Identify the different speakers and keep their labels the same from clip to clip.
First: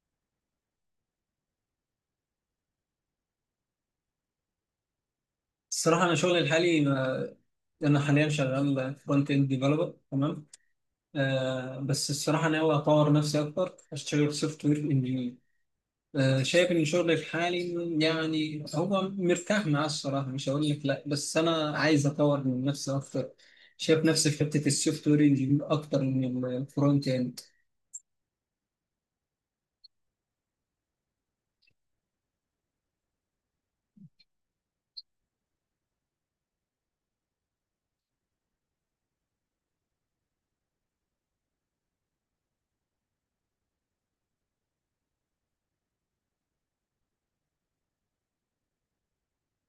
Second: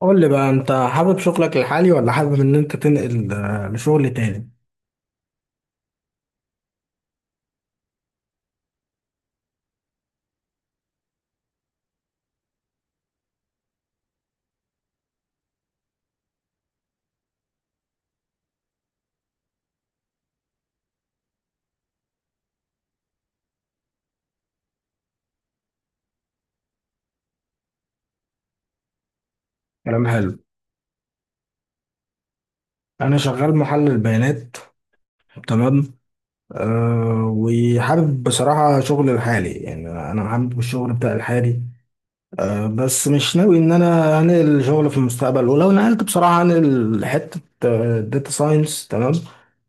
Speaker 1: قول لي بقى انت حابب شغلك الحالي ولا حابب ان انت تنقل لشغل تاني.
Speaker 2: الصراحة أنا شغلي الحالي أنا حاليا شغال فرونت إند ديفلوبر، تمام. بس الصراحة ناوي أطور نفسي أكتر، أشتغل سوفت وير إنجينير. شايف إن شغلي الحالي، يعني هو مرتاح معاه الصراحة، مش هقول لك لأ، بس أنا عايز أطور من نفسي أكتر. شايف نفسي في حتة السوفت وير إنجينير أكتر من الفرونت إند.
Speaker 1: كلام حلو. انا شغال محلل بيانات، تمام. وحابب بصراحة شغل الحالي، يعني انا حابب الشغل بتاع الحالي. بس مش ناوي ان انا انقل الشغل في المستقبل، ولو نقلت بصراحه انقل حته داتا ساينس، تمام.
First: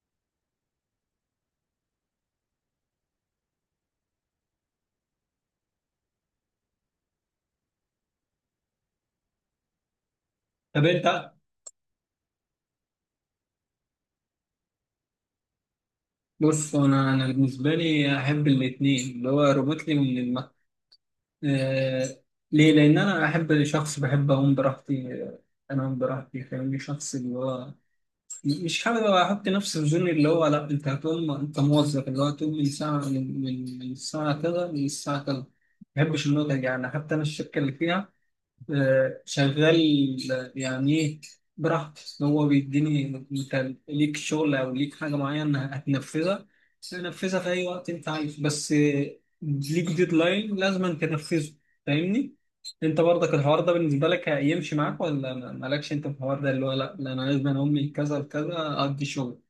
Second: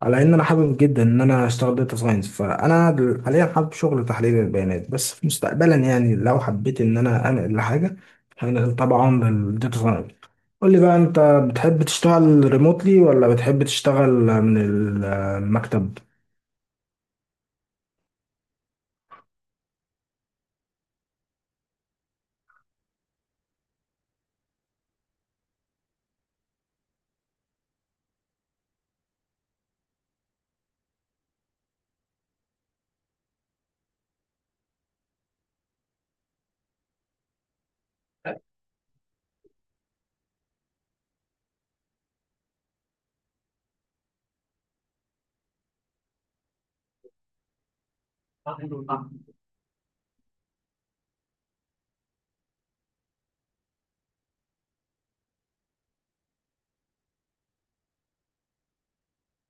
Speaker 1: على ان انا حابب جدا ان انا اشتغل داتا ساينس، فانا حاليا حابب شغل تحليل البيانات، بس في مستقبلا يعني لو حبيت ان انا انقل لحاجه هنقل طبعا للداتا ساينس. قول لي
Speaker 2: طب
Speaker 1: بقى انت
Speaker 2: أنت؟
Speaker 1: بتحب تشتغل ريموتلي ولا بتحب تشتغل من المكتب.
Speaker 2: بص، أنا بالنسبة لي أحب الاتنين، اللي هو ربطني من آه، ليه؟ لأن أنا أحب، شخص بحب أقوم براحتي، أنام براحتي، فاهمني، شخص اللي هو مش حابب أحط نفسي في زون، اللي هو لأ أنت هتقوم، أنت موظف اللي هو هتقوم من ساعة، من الساعة كذا للساعة كذا. ما بحبش النقطة دي، يعني حتى أنا الشركة اللي فيها شغال، يعني ايه، براحتي، إن هو بيديني انت ليك شغل او ليك حاجه معينه هتنفذها، تنفذها في اي وقت انت عايز، بس ليك ديدلاين لازم أن تنفذه، فاهمني. انت برضك الحوار ده بالنسبه لك هيمشي معاك، ولا مالكش انت في الحوار ده، اللي هو لا لا انا لازم أنا امي كذا وكذا ادي شغل؟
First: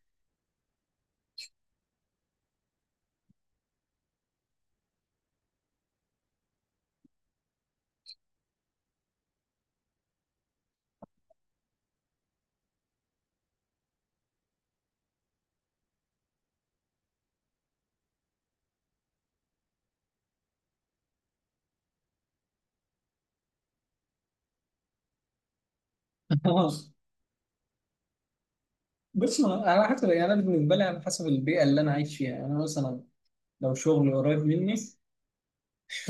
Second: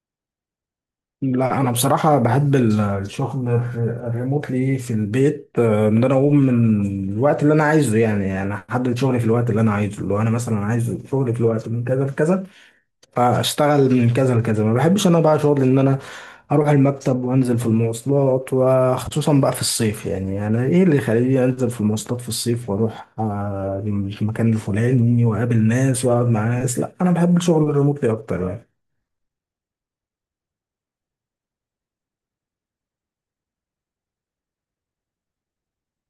Speaker 1: لا انا بصراحه بحب الشغل الريموتلي في البيت، ان انا اقوم من الوقت اللي انا عايزه، يعني انا احدد شغلي في الوقت اللي انا عايزه. لو انا مثلا عايز شغلي في الوقت من كذا لكذا فاشتغل من كذا لكذا. ما بحبش انا بقى شغل ان انا اروح المكتب وانزل في المواصلات، وخصوصا بقى في الصيف. يعني انا ايه اللي يخليني انزل في المواصلات في الصيف واروح المكان الفلاني واقابل ناس واقعد مع ناس؟ لا انا بحب الشغل الريموتلي اكتر يعني.
Speaker 2: بص، على حسب، يعني انا بالنسبه لي على حسب البيئه اللي انا عايش فيها. يعني انا مثلا لو شغل قريب مني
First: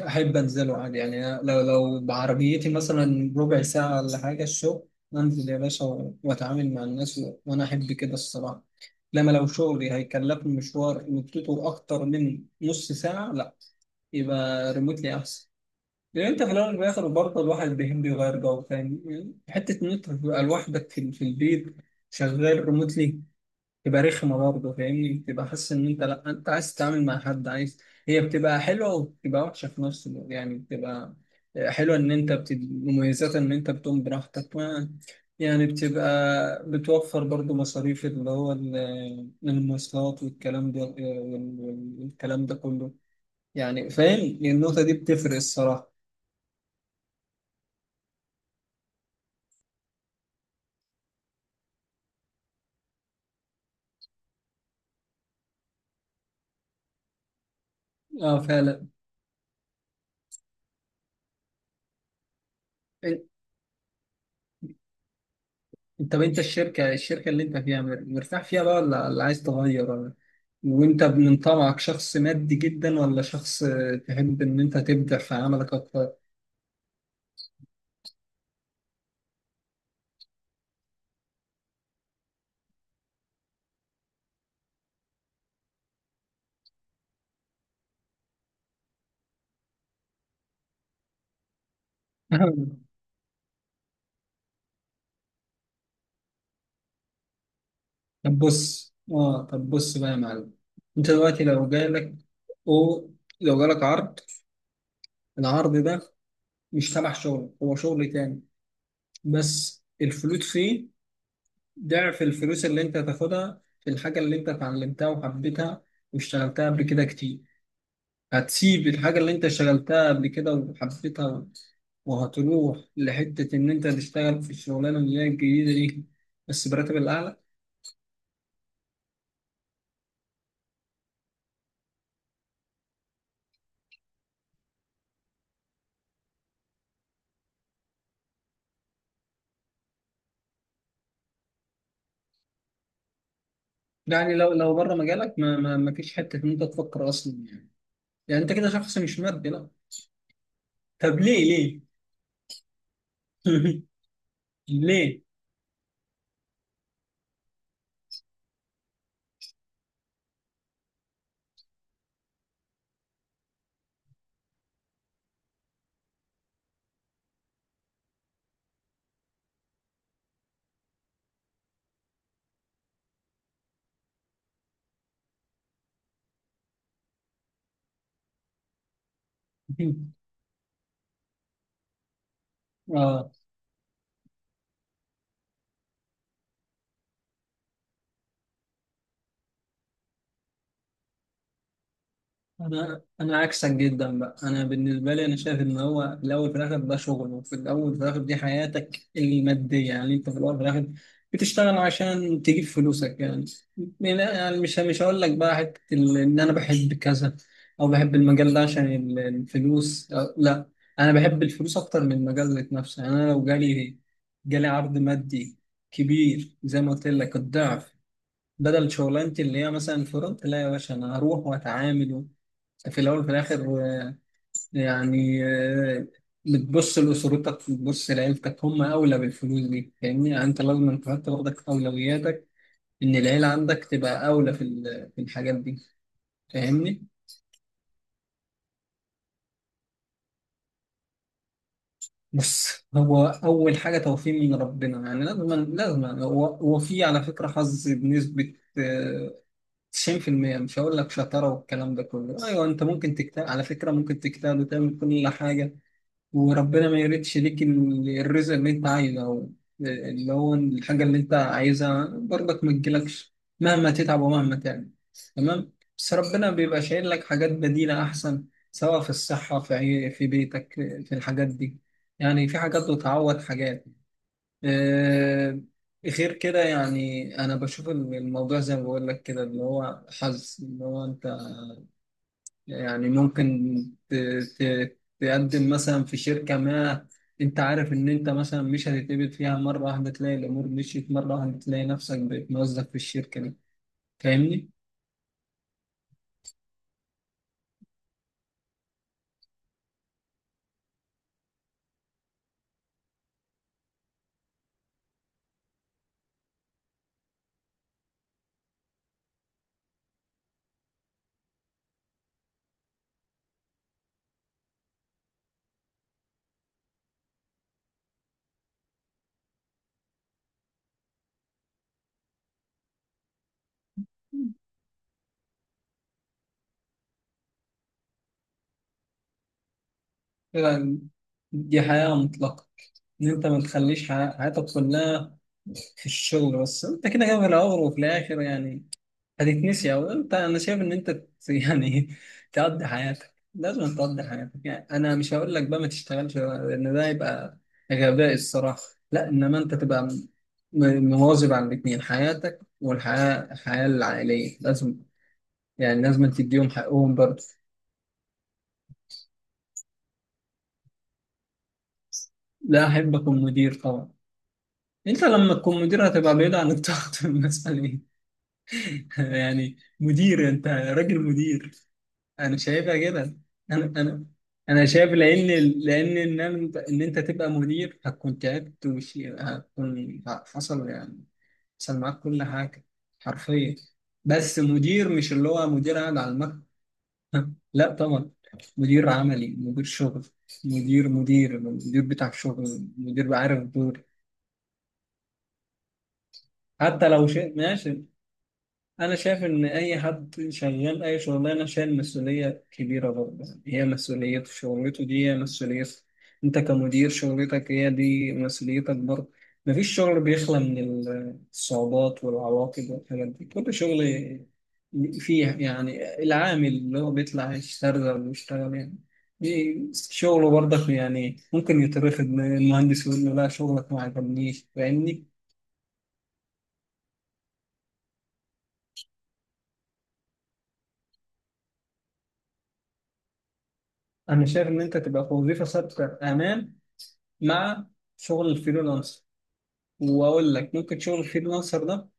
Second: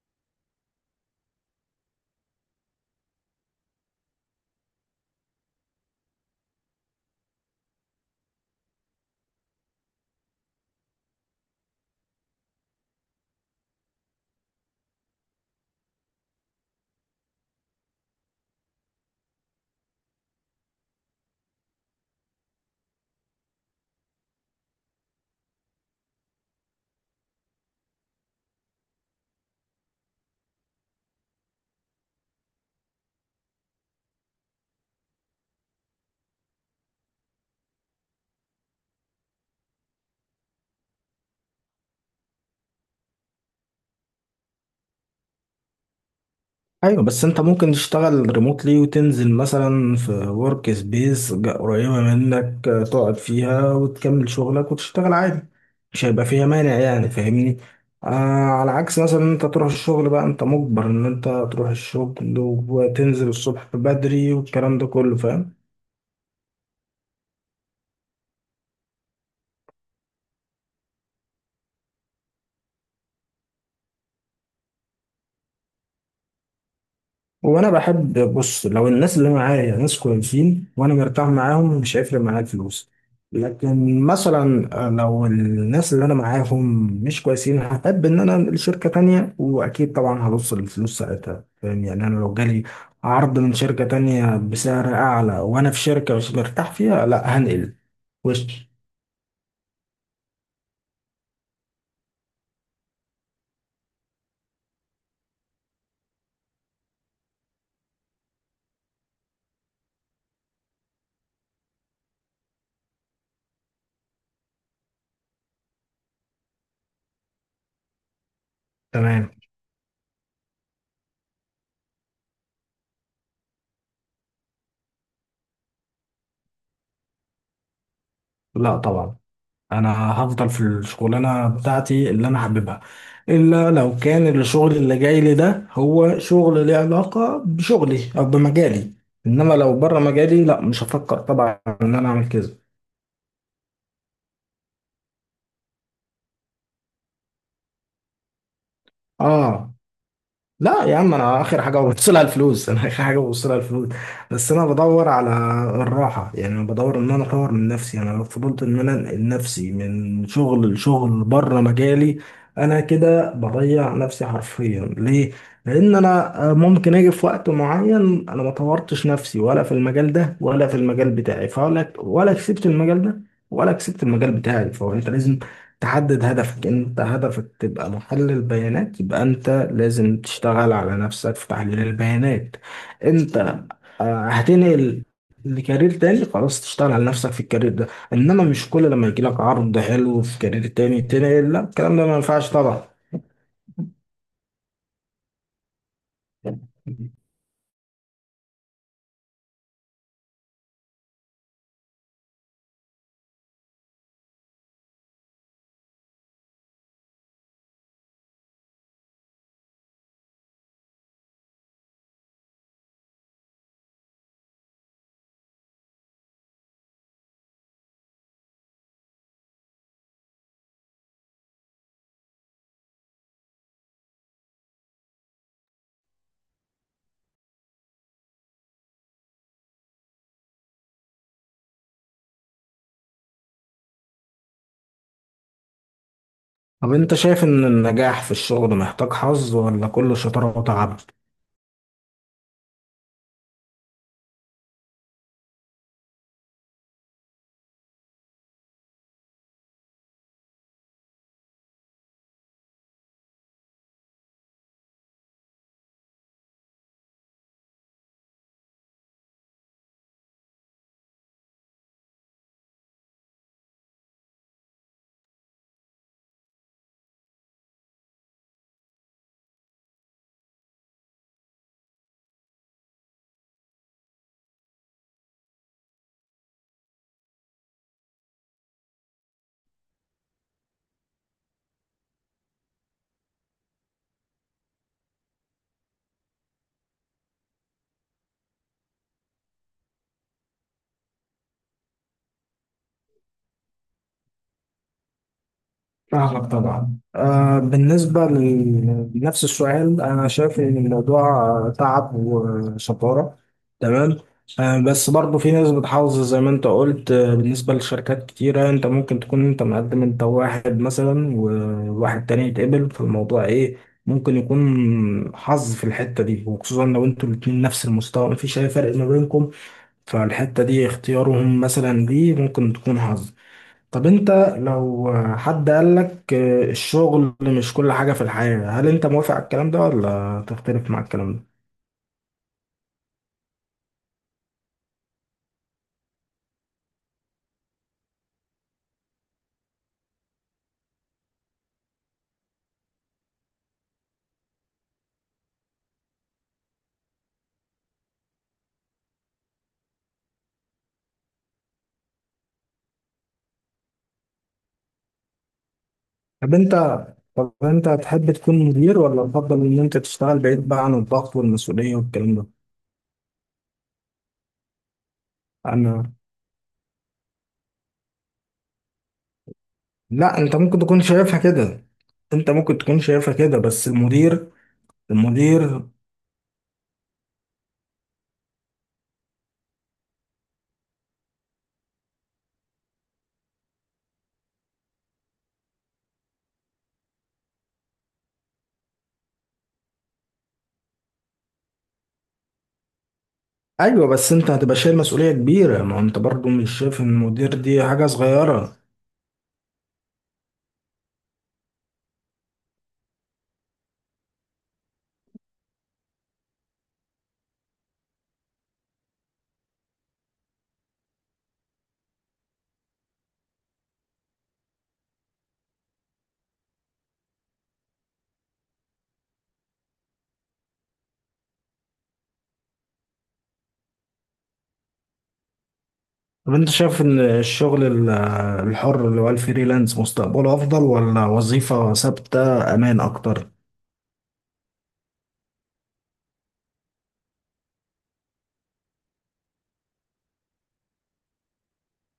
Speaker 2: أحب أنزله عادي. يعني أنا لو بعربيتي مثلا ربع ساعة ولا حاجة الشغل، أنزل يا باشا وأتعامل مع الناس، وأنا أحب كده الصراحة. لما لو شغلي هيكلفني مشوار مدته أكتر من نص ساعة، لأ، يبقى ريموتلي أحسن. لأن أنت في الأول والآخر برضه الواحد بيحب يغير جو، فاهم يعني، حتة إن أنت تبقى لوحدك في البيت شغال ريموتلي، تبقى رخمة برضه، فاهمني. بتبقى حاسس إن أنت لأ، أنت عايز تتعامل مع حد، عايز. هي بتبقى حلوة وبتبقى وحشة في نفس الوقت، يعني بتبقى حلوة إن أنت مميزاتها إن أنت بتقوم براحتك، ما يعني بتبقى بتوفر برضه مصاريف، اللي هو المواصلات والكلام ده، والكلام ده كله، يعني فاهم، النقطة دي بتفرق الصراحة.
Speaker 1: ايوه بس انت ممكن تشتغل ريموتلي وتنزل مثلا في ورك سبيس قريبه منك، تقعد فيها وتكمل شغلك وتشتغل عادي. مش هيبقى فيها مانع يعني، فاهمني. آه.
Speaker 2: اه
Speaker 1: على
Speaker 2: فعلا.
Speaker 1: عكس مثلا انت تروح الشغل، بقى انت مجبر ان انت تروح الشغل وتنزل الصبح بدري والكلام ده كله، فاهم.
Speaker 2: طب انت الشركة، اللي انت فيها مرتاح فيها بقى، ولا عايز تغير، ولا وانت من طبعك شخص مادي جدا، ولا شخص تحب ان انت تبدع في عملك اكتر؟
Speaker 1: وانا بحب، بص، لو الناس اللي معايا ناس كويسين وانا مرتاح معاهم مش هيفرق معايا الفلوس. لكن مثلا لو الناس اللي انا معاهم مش كويسين هحب ان انا انقل شركة تانية، واكيد طبعا هبص للفلوس ساعتها، فاهم يعني. انا لو جالي عرض من شركة تانية بسعر اعلى وانا في شركة مش مرتاح فيها، لا هنقل.
Speaker 2: طب
Speaker 1: وش.
Speaker 2: بص، اه، طب بص بقى يا معلم. انت دلوقتي لو جالك، او لو جالك عرض، العرض ده مش تبع شغل، هو شغل تاني، بس الفلوس فيه ضعف الفلوس اللي انت هتاخدها في الحاجة اللي انت اتعلمتها وحبيتها واشتغلتها قبل كده كتير. هتسيب الحاجة
Speaker 1: تمام.
Speaker 2: اللي انت اشتغلتها قبل كده وحبيتها، وهتروح لحتة إن أنت تشتغل في الشغلانة اللي هي الجديدة دي، بس براتب الأعلى؟
Speaker 1: لا طبعا، انا هفضل في الشغلانه بتاعتي اللي انا حاببها، الا لو كان الشغل اللي جاي لي ده هو شغل ليه علاقه بشغلي او بمجالي. انما لو بره مجالي لا مش هفكر طبعا ان انا اعمل كده.
Speaker 2: يعني لو بره مجالك، ما فيش حتة إن أنت تفكر أصلا، يعني يعني أنت كده شخص مش مادي؟ لا.
Speaker 1: اه. لا يا عم،
Speaker 2: طب ليه؟
Speaker 1: انا اخر حاجه
Speaker 2: ليه؟
Speaker 1: ببص لها الفلوس. انا اخر حاجه ببص لها الفلوس. بس انا بدور
Speaker 2: ليه؟
Speaker 1: على الراحه. يعني انا بدور ان انا اطور من نفسي. يعني انا لو فضلت ان انا انقل نفسي من شغل لشغل بره مجالي، انا كده بضيع نفسي حرفيا. ليه؟ لان انا ممكن اجي في وقت معين انا ما طورتش نفسي ولا في المجال ده ولا في المجال بتاعي، فولا ولا كسبت المجال ده ولا كسبت المجال بتاعي. فهو انت لازم تحدد هدفك. انت هدفك تبقى محلل بيانات، يبقى انت لازم تشتغل على نفسك في تحليل البيانات.
Speaker 2: آه.
Speaker 1: انت هتنقل لكارير تاني، خلاص تشتغل على نفسك في الكارير ده. انما مش كل لما يجي لك عرض حلو في كارير تاني تنقل، لا الكلام ده ما ينفعش طبعا.
Speaker 2: انا عكسك جدا بقى. انا بالنسبه لي انا شايف ان هو في الاول في الاخر ده شغل، وفي الاول في الاخر دي حياتك الماديه، يعني انت في الاول في الاخر بتشتغل عشان تجيب فلوسك. يعني يعني مش هقول لك بقى، حته ان انا بحب كذا او بحب المجال ده عشان الفلوس، أو لا، انا بحب الفلوس اكتر من المجال ذات نفسه. يعني انا لو جالي عرض مادي كبير زي ما قلت لك الضعف، بدل شغلانتي اللي هي مثلا فرونت، لا يا باشا، انا هروح واتعامل. في الأول وفي الآخر، يعني، بتبص لأسرتك، بتبص لعيلتك، هم أولى بالفلوس دي، فاهمني. يعني أنت لازم تحط برضك أولوياتك، إن العيلة عندك تبقى أولى في في الحاجات دي،
Speaker 1: طب
Speaker 2: فاهمني.
Speaker 1: انت شايف ان النجاح في الشغل محتاج حظ ولا كله شطارة وتعب؟
Speaker 2: بص، هو أول حاجة توفيق من ربنا. يعني لازم، هو، في على فكرة حظ بنسبة 90%. مش هقول لك شطارة والكلام ده كله. أيوه أنت ممكن تجتهد، على فكرة ممكن تجتهد وتعمل كل حاجة، وربنا ما يريدش ليك الرزق اللي انت عايزه، او اللي هو الحاجة اللي انت عايزها برضك ما تجيلكش، مهما تتعب ومهما تعمل. تمام. بس ربنا بيبقى شايل لك حاجات بديلة احسن، سواء في الصحة، في في بيتك، في الحاجات دي، يعني في حاجات بتعوض حاجات. آه، غير كده. يعني انا بشوف الموضوع زي ما بقول لك كده، اللي هو حظ، اللي هو انت يعني ممكن ت... ت... تقدم مثلا في شركة ما، انت عارف ان انت مثلا مش هتتقبل فيها، مرة واحدة تلاقي الامور مشيت، مرة واحدة تلاقي نفسك بقيت موظف في الشركة دي. فاهمني؟
Speaker 1: فاهمك طبعا. آه بالنسبة لنفس السؤال، أنا شايف إن الموضوع تعب وشطارة، تمام. آه بس برضه في ناس بتحافظ زي ما أنت قلت. آه بالنسبة لشركات كتيرة، أنت ممكن تكون أنت مقدم، أنت واحد مثلا وواحد تاني يتقبل في الموضوع، إيه، ممكن يكون حظ في الحتة دي، وخصوصا لو أنتوا الاتنين نفس المستوى مفيش أي فرق ما بينكم. فالحتة دي اختيارهم مثلا دي ممكن تكون حظ. طب انت لو حد قالك الشغل مش كل حاجة في الحياة، هل انت موافق على الكلام ده ولا تختلف
Speaker 2: يعني
Speaker 1: مع الكلام ده؟
Speaker 2: دي حياة مطلقة، ان انت ما تخليش حياتك كلها في الشغل بس. انت كده كده في الاول وفي الاخر، يعني هتتنسي، او انت انا شايف ان انت يعني تقضي حياتك، لازم تقضي حياتك. يعني انا مش هقول لك بقى ما تشتغلش، لان ده يبقى غباء الصراحه. لا، انما انت تبقى مواظب على الاثنين، حياتك والحياه، العائليه، لازم يعني لازم
Speaker 1: طب
Speaker 2: تديهم
Speaker 1: انت،
Speaker 2: حقهم برضه.
Speaker 1: طب انت تحب تكون مدير ولا تفضل ان انت تشتغل بعيد بقى عن الضغط والمسؤولية والكلام ده؟
Speaker 2: لا، احب اكون مدير طبعا. انت لما تكون مدير
Speaker 1: انا.
Speaker 2: هتبقى بعيد عن الضغط والمسؤوليه؟ يعني
Speaker 1: لا
Speaker 2: مدير،
Speaker 1: انت
Speaker 2: انت
Speaker 1: ممكن تكون
Speaker 2: راجل
Speaker 1: شايفها
Speaker 2: مدير.
Speaker 1: كده. انت
Speaker 2: انا
Speaker 1: ممكن
Speaker 2: شايفها
Speaker 1: تكون شايفها
Speaker 2: كده.
Speaker 1: كده،
Speaker 2: انا
Speaker 1: بس
Speaker 2: انا
Speaker 1: المدير
Speaker 2: انا شايف، لان،
Speaker 1: المدير
Speaker 2: ان انت، تبقى مدير، هتكون تعبت وش هتكون حصل، يعني حصل معاك كل حاجه حرفيا. بس مدير مش اللي هو مدير قاعد على المكتب لا طبعا. مدير عملي، مدير شغل، مدير مدير مدير بتاع شغل، مدير عارف الدور.
Speaker 1: ايوه بس انت هتبقى شايل مسؤولية كبيرة. ما انت برضو مش شايف
Speaker 2: حتى
Speaker 1: ان
Speaker 2: لو
Speaker 1: المدير
Speaker 2: شيء
Speaker 1: دي
Speaker 2: ماشي.
Speaker 1: حاجة صغيرة.
Speaker 2: انا شايف ان اي حد شغال اي شغلانه شايل مسؤوليه كبيره برضه. هي مسؤوليته، شغلته دي هي مسؤوليته. انت كمدير شغلتك هي دي مسؤوليتك برضه. مفيش شغل بيخلى من الصعوبات والعواقب والحاجات دي. كل شغل فيه، يعني العامل اللي هو بيطلع يشتغل ويشتغل، يعني شغله برضك، يعني ممكن يترفض من المهندس، يقول له لا شغلك ما عجبنيش. فاهمني.
Speaker 1: طب انت شايف ان الشغل الحر اللي هو الفريلانس مستقبله افضل ولا وظيفة ثابتة امان اكتر؟
Speaker 2: انا شايف ان انت تبقى في وظيفه ثابته امان، مع شغل الفريلانسر. واقول لك ممكن شغل الفريلانسر ده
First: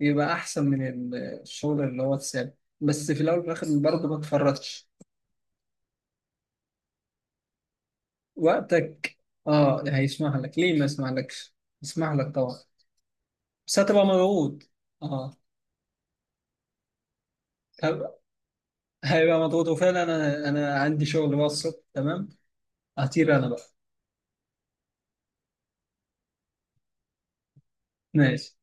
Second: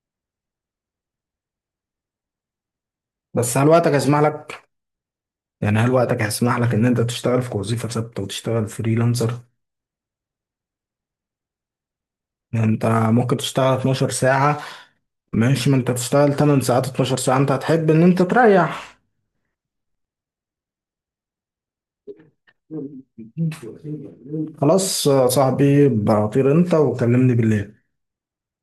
Speaker 2: يبقى احسن من الشغل اللي هو الثابت. بس في الاول وفي
Speaker 1: بس
Speaker 2: الاخر
Speaker 1: هل وقتك
Speaker 2: برضه
Speaker 1: هيسمح
Speaker 2: ما
Speaker 1: لك؟
Speaker 2: تفرطش.
Speaker 1: يعني هل وقتك هيسمح لك ان انت تشتغل في وظيفة ثابتة وتشتغل
Speaker 2: وقتك
Speaker 1: فريلانسر؟
Speaker 2: اه هيسمح لك، ليه ما يسمح لكش، يسمح لك طبعا.
Speaker 1: يعني انت ممكن تشتغل
Speaker 2: بس هتبقى
Speaker 1: 12 ساعة.
Speaker 2: مضغوط، اه.
Speaker 1: ماشي، ما انت تشتغل 8 ساعات، 12 ساعة انت هتحب ان
Speaker 2: هب-
Speaker 1: انت تريح.
Speaker 2: هيبقى مضغوط وفعلا. انا عندي شغل بقى الصبح. تمام، هطير انا بقى.
Speaker 1: خلاص يا صاحبي، بطير انت، وكلمني بالليل.
Speaker 2: ماشي.